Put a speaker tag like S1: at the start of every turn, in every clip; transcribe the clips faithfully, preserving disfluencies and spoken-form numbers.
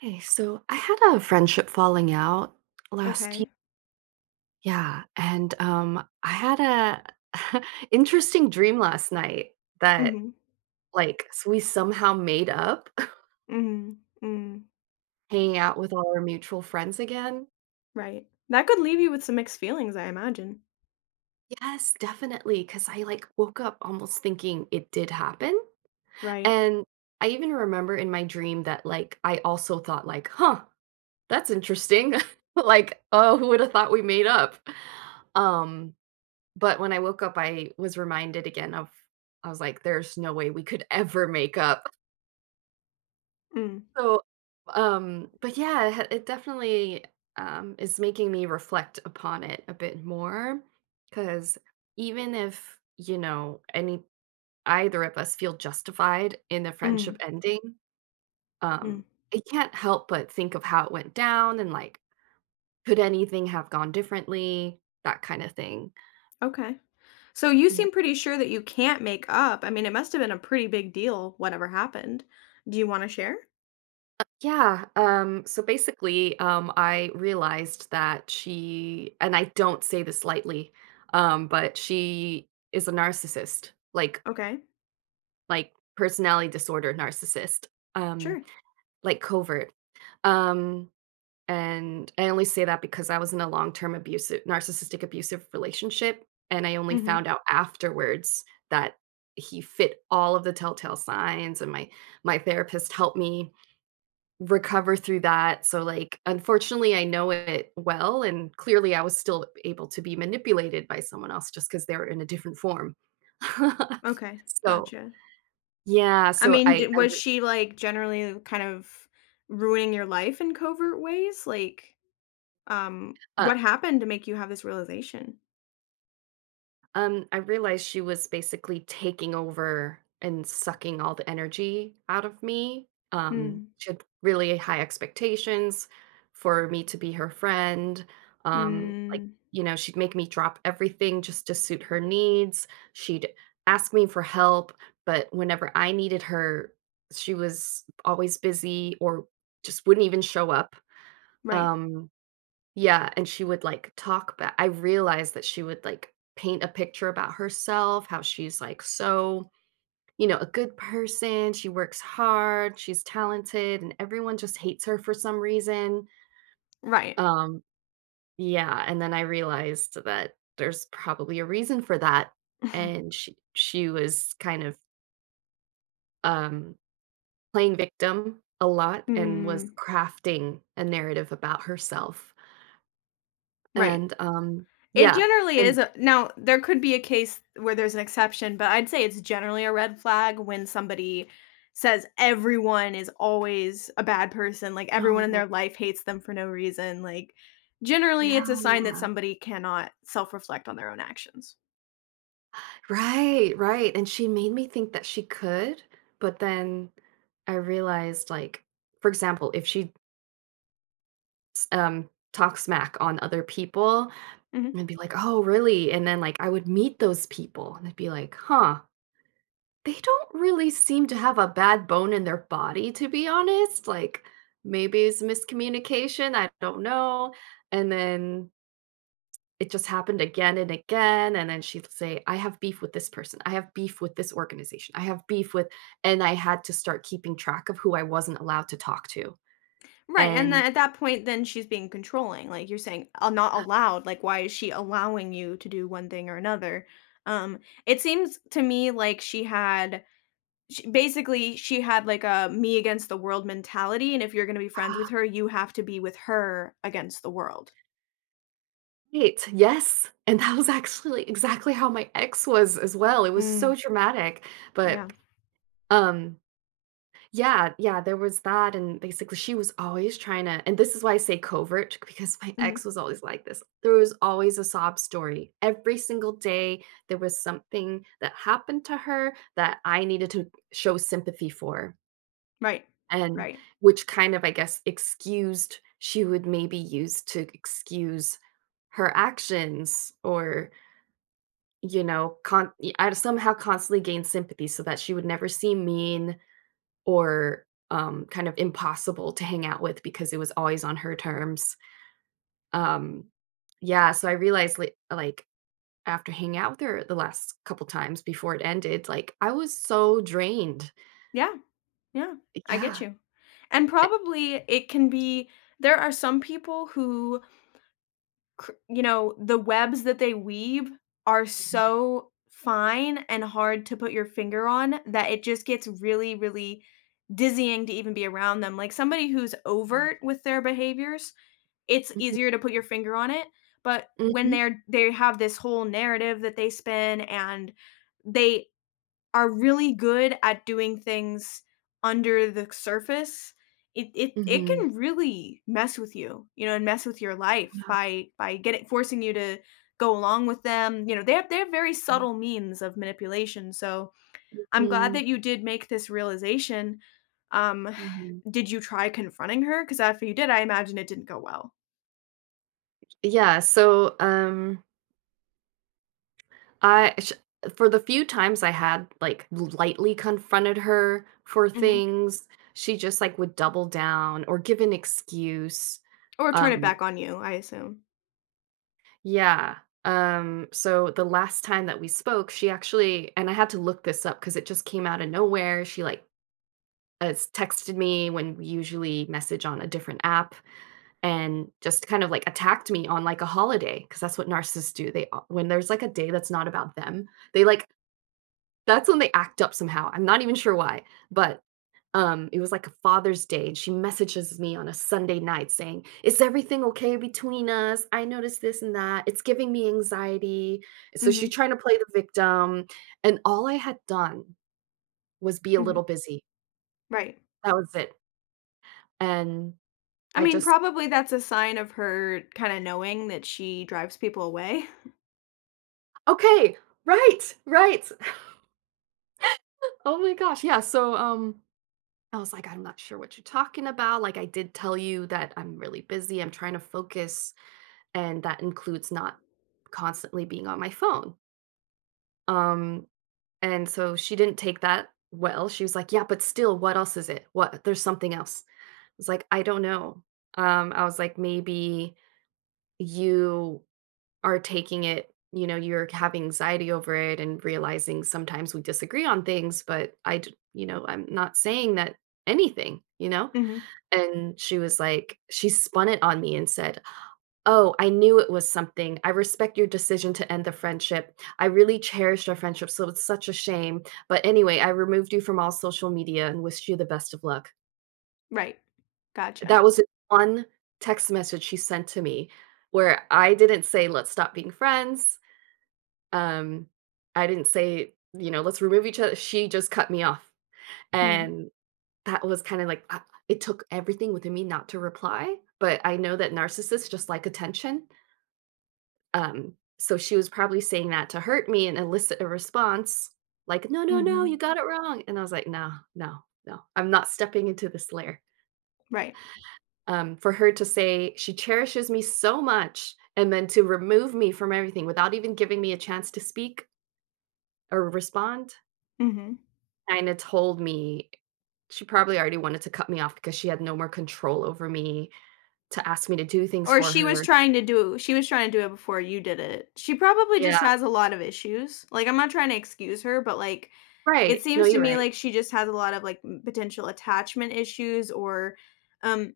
S1: Hey, so I had a friendship falling out last year.
S2: Okay.
S1: Yeah, and um I had a interesting dream last night that
S2: Mhm.
S1: like s- we somehow made up
S2: Mhm. Mm.
S1: hanging out with all our mutual friends again.
S2: Right. That could leave you with some mixed feelings, I imagine.
S1: Yes, definitely, cuz I like woke up almost thinking it did happen.
S2: Right.
S1: And I even remember in my dream that like I also thought like, "Huh, that's interesting." Like, "Oh, who would have thought we made up?" Um But when I woke up, I was reminded again of I was like, "There's no way we could ever make up."
S2: Mm.
S1: So, um, but yeah, it ha it definitely, um, is making me reflect upon it a bit more because even if, you know, any either of us feel justified in the friendship
S2: Mm.
S1: ending,
S2: Mm.
S1: um, I can't help but think of how it went down and, like, could anything have gone differently, that kinda thing.
S2: Okay. So you
S1: Yeah.
S2: seem pretty sure that you can't make up. I mean, it must have been a pretty big deal whatever happened. Do you want to share?
S1: Yeah. Um, so basically, um, I realized that she, and I don't say this lightly, um, but she is a narcissist, like
S2: Okay.
S1: like personality disorder narcissist, um,
S2: Sure.
S1: like covert. Um, and I only say that because I was in a long-term abusive, narcissistic abusive relationship, and I only
S2: Mhm.
S1: found out afterwards that he fit all of the telltale signs, and my my therapist helped me recover through that. So, like, unfortunately, I know it well, and clearly, I was still able to be manipulated by someone else just because they're in a different form.
S2: Okay.
S1: so,
S2: Gotcha.
S1: yeah,
S2: I
S1: so
S2: mean,
S1: I,
S2: did,
S1: I
S2: was
S1: re-
S2: she like generally kind of ruining your life in covert ways? Like um
S1: uh,
S2: what happened to make you have this realization?
S1: Um, I realized she was basically taking over and sucking all the energy out of me. Um,
S2: Mm.
S1: she had really high expectations for me to be her friend. Um, like,
S2: Mm.
S1: you know, she'd make me drop everything just to suit her needs. She'd ask me for help, but whenever I needed her, she was always busy or just wouldn't even show up.
S2: Right.
S1: Um, yeah, and she would, like, talk ba I realized that she would, like, paint a picture about herself, how she's, like, so, you know, a good person, she works hard, she's talented, and everyone just hates her for some reason.
S2: Right.
S1: Um, yeah, and then I realized that there's probably a reason for that, and she she was kind of, um, playing victim a lot and was
S2: Mm,
S1: crafting a narrative about herself,
S2: right.
S1: and, um,
S2: It
S1: yeah,
S2: generally is
S1: and
S2: a now, there could be a case where there's an exception, but I'd say it's generally a red flag when somebody says everyone is always a bad person, like, everyone in
S1: No.
S2: their life hates them for no reason, like, generally,
S1: Yeah.
S2: it's a sign that somebody cannot self-reflect on their own actions.
S1: Right, right, and she made me think that she could, but then I realized, like, for example, if she s um, talks smack on other people,
S2: Mhm.
S1: I'm be like, "Oh, really?" And then, like, I would meet those people, and I'd be like, "Huh, they don't really seem to have a bad bone in their body, to be honest." Like, maybe it's miscommunication, I don't know, and then it just happened again and again, and then she'd say, "I have beef with this person. I have beef with this organization. I have beef with," and I had to start keeping track of who I wasn't allowed to talk to,
S2: Right, and then
S1: and
S2: at that point, then she's being controlling, like, you're saying, "Uh, not allowed," like, why is she allowing you to do one thing or another? Um, it seems to me like she had Sh basically, she had, like, a me against the world mentality, and if you're gonna be friends with her, you have to be with her against the world.
S1: right, yes, and that was actually exactly how my ex was as well. It was
S2: Mm,
S1: so dramatic,
S2: yeah.
S1: but, um yeah, yeah, there was that, and basically she was always trying to and this is why I say covert because my ex
S2: Mhm.
S1: was always like this. There was always a sob story. Every single day there was something that happened to her that I needed to show sympathy for
S2: Right.
S1: and
S2: Right.
S1: which kind of I guess excused she would maybe use to excuse her actions or you know con- I somehow constantly gain sympathy so that she would never seem mean or um, kind of impossible to hang out with because it was always on her terms. Um, yeah, so I realized like, like after hanging out with her the last couple times before it ended, like I was so drained.
S2: Yeah, yeah, I get
S1: Yeah.
S2: you. And
S1: Eh,
S2: probably it can be there are some people who cr you know, the webs that they weave are
S1: mhm,
S2: so fine and hard to put your finger on that it just gets really, really dizzying to even be around them. Like, somebody who's overt with their behaviors, it's
S1: mhm,
S2: easier to put your finger on it, but when
S1: mhm,
S2: they're they have this whole narrative that they spin, and they are really good at doing things under the surface. It it, it
S1: mhm,
S2: can really mess with you you know and mess with your life
S1: yeah,
S2: by by getting forcing you to go along with them you know they have they have very
S1: mhm,
S2: subtle means of manipulation, so i'm glad
S1: mhm,
S2: that you did make this realization. um
S1: mhm.
S2: did you try confronting her? Because after you did, I imagine it didn't go well.
S1: Yeah, so um I sh for the few times I had, like, lightly confronted her for
S2: Mhm.
S1: things, she just, like, would double down or give an excuse.
S2: Or turn it
S1: Um
S2: back on you, I assume.
S1: yeah. Um, so the last time that we spoke, she actually and I had to look this up because it just came out of nowhere. She, like, has texted me when we usually message on a different app and just kind of, like, attacked me on, like, a holiday because that's what narcissists do. They a When there's, like, a day that's not about them, they, like, that's when they act up somehow, I'm not even sure why, but, um, it was, like, a Father's Day, and she messages me on a Sunday night saying, "Is everything okay between us? I noticed this and that. It's giving me anxiety." So
S2: Mhm,
S1: she's trying to play the victim, and all I had done was be a
S2: mhm,
S1: little busy.
S2: right.
S1: That was it, and
S2: I
S1: I
S2: mean,
S1: just
S2: probably that's a sign of her kinda knowing that she drives people away.
S1: okay, right, right. Oh my gosh, yeah, so, um, I was like, "I'm not sure what you're talking about, like, I did tell you that I'm really busy, I'm trying to focus and that includes not constantly being on my phone." Um, and so she didn't take that well. She was like, "Yeah, but still, what else is it? What? There's something else." I was like, "I don't know." Um, I was like, "Maybe you are taking it. You know, you're having anxiety over it and realizing sometimes we disagree on things, but I, d- you know, I'm not saying that anything, you know."
S2: Mhm,
S1: And she was like, she spun it on me and said, "Oh, I knew it was something. I respect your decision to end the friendship. I really cherished our friendship, so it's such a shame. But anyway, I removed you from all social media and wished you the best of luck."
S2: right. Gotcha.
S1: That was the one text message she sent to me where I didn't say, "Let's stop being friends." Um, I didn't say, you know, "Let's remove each other." She just cut me off.
S2: Mm,
S1: And that was kind of like, uh, it took everything within me not to reply. But I know that narcissists just like attention. Um, so she was probably saying that to hurt me and elicit a response like, "No, no, no, you
S2: mhm,
S1: got it wrong." And I was like, "No, no, no. I'm not stepping into this lair."
S2: right,
S1: Um, for her to say she cherishes me so much and then to remove me from everything without even giving me a chance to speak or respond
S2: mhm.
S1: kinda told me she probably already wanted to cut me off because she had no more control over me to ask me to do things
S2: Or
S1: for
S2: she was
S1: her.
S2: trying to do she was trying to do it before you did it. She probably
S1: Yeah,
S2: just has a lot of issues. Like, I'm not trying to excuse her, but, like, it
S1: right. No,
S2: seems to
S1: you're
S2: me
S1: right.
S2: like she just has a lot of, like, m potential attachment issues, or um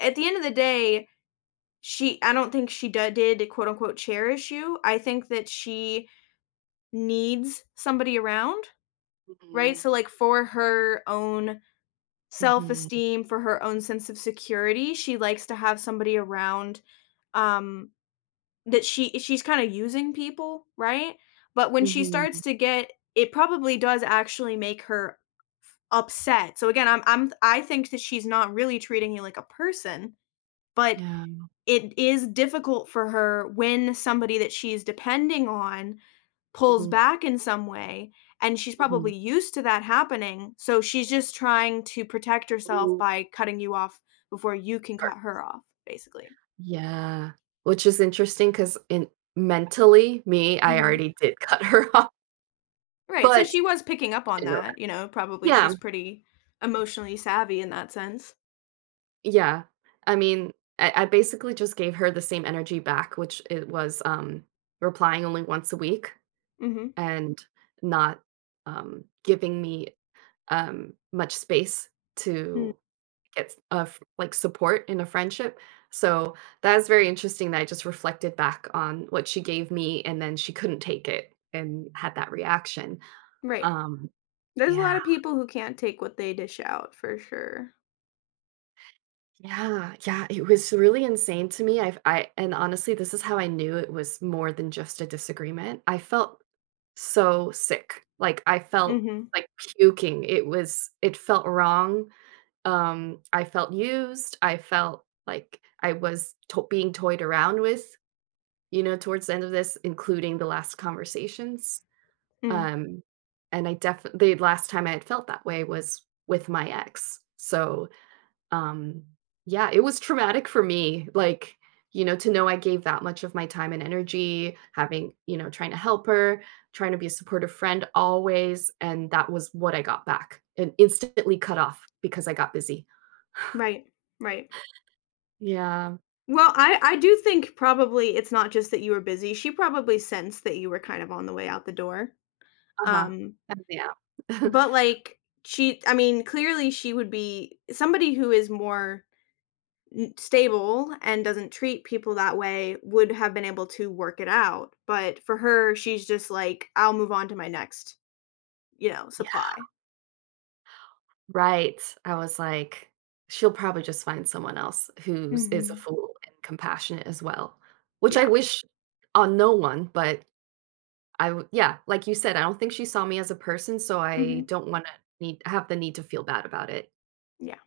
S2: at the end of the day, She I don't think she d did quote unquote "cherish you." I think that she needs somebody around, right?
S1: Mhm.
S2: So, like, for her own
S1: Mhm.
S2: self-esteem, for her own sense of security, she likes to have somebody around, um, that she she's kinda using people, right? But when she starts
S1: Mhm.
S2: to get it probably does actually make her upset. So, again, I'm I'm I think that she's not really treating you like a person, but
S1: Yeah.
S2: it is difficult for her when somebody that she's depending on pulls
S1: Mhm.
S2: back in some way, and she's
S1: Mhm.
S2: probably used to that happening, so she's just trying to protect herself
S1: Over.
S2: by cutting you off before you can cut her off, basically.
S1: Yeah, which is interesting because in mentally, me, I
S2: Mhm.
S1: already did cut her off,
S2: Right, so
S1: but
S2: she was
S1: I
S2: picking up on
S1: didn't know that.
S2: that, you know, probably
S1: Yeah,
S2: she's pretty emotionally savvy in that sense.
S1: yeah. I mean, I I basically just gave her the same energy back, which it was, um, replying only once a week
S2: Mhm.
S1: and not, um, giving me, um, much space
S2: Mm,
S1: to it's a f like, support in a friendship. So, that is very interesting that I just reflected back on what she gave me, and then she couldn't take it and had that reaction.
S2: right.
S1: Um,
S2: There's a lot
S1: yeah.
S2: of people who can't take what they dish out, for sure.
S1: Yeah, yeah, it was really insane to me. i I and honestly, this is how I knew it was more than just a disagreement. I felt so sick. Like, I felt
S2: Mhm.
S1: like puking. It was it felt wrong. Um, I felt used. I felt like I was to being toyed around with, you know, towards the end of this, including the last conversations.
S2: Mm,
S1: Um, and I definitely the last time I had felt that way was with my ex. So, um, yeah, it was traumatic for me. Like, you know, to know I gave that much of my time and energy, having, you know, trying to help her, trying to be a supportive friend always. And that was what I got back and instantly cut off because I got busy.
S2: right. Right.
S1: Yeah.
S2: Well, I I do think probably it's not just that you were busy, she probably sensed that you were kind of on the way out the door,
S1: Uh huh.
S2: um,
S1: Yeah.
S2: but, like, she I mean, clearly she would be somebody who is more n stable and doesn't treat people that way, would have been able to work it out, but for her, she's just like, "I'll move on to my next," you know, supply.
S1: Right. I was like, she'll probably just find someone else who's is a
S2: Mhm.
S1: fool and compassionate as well, which I
S2: Yeah.
S1: wish on no one, but I w- yeah, like you said, I don't think she saw me as a person, so I
S2: Mhm.
S1: don't wanna need have the need to feel bad about it.
S2: Yeah.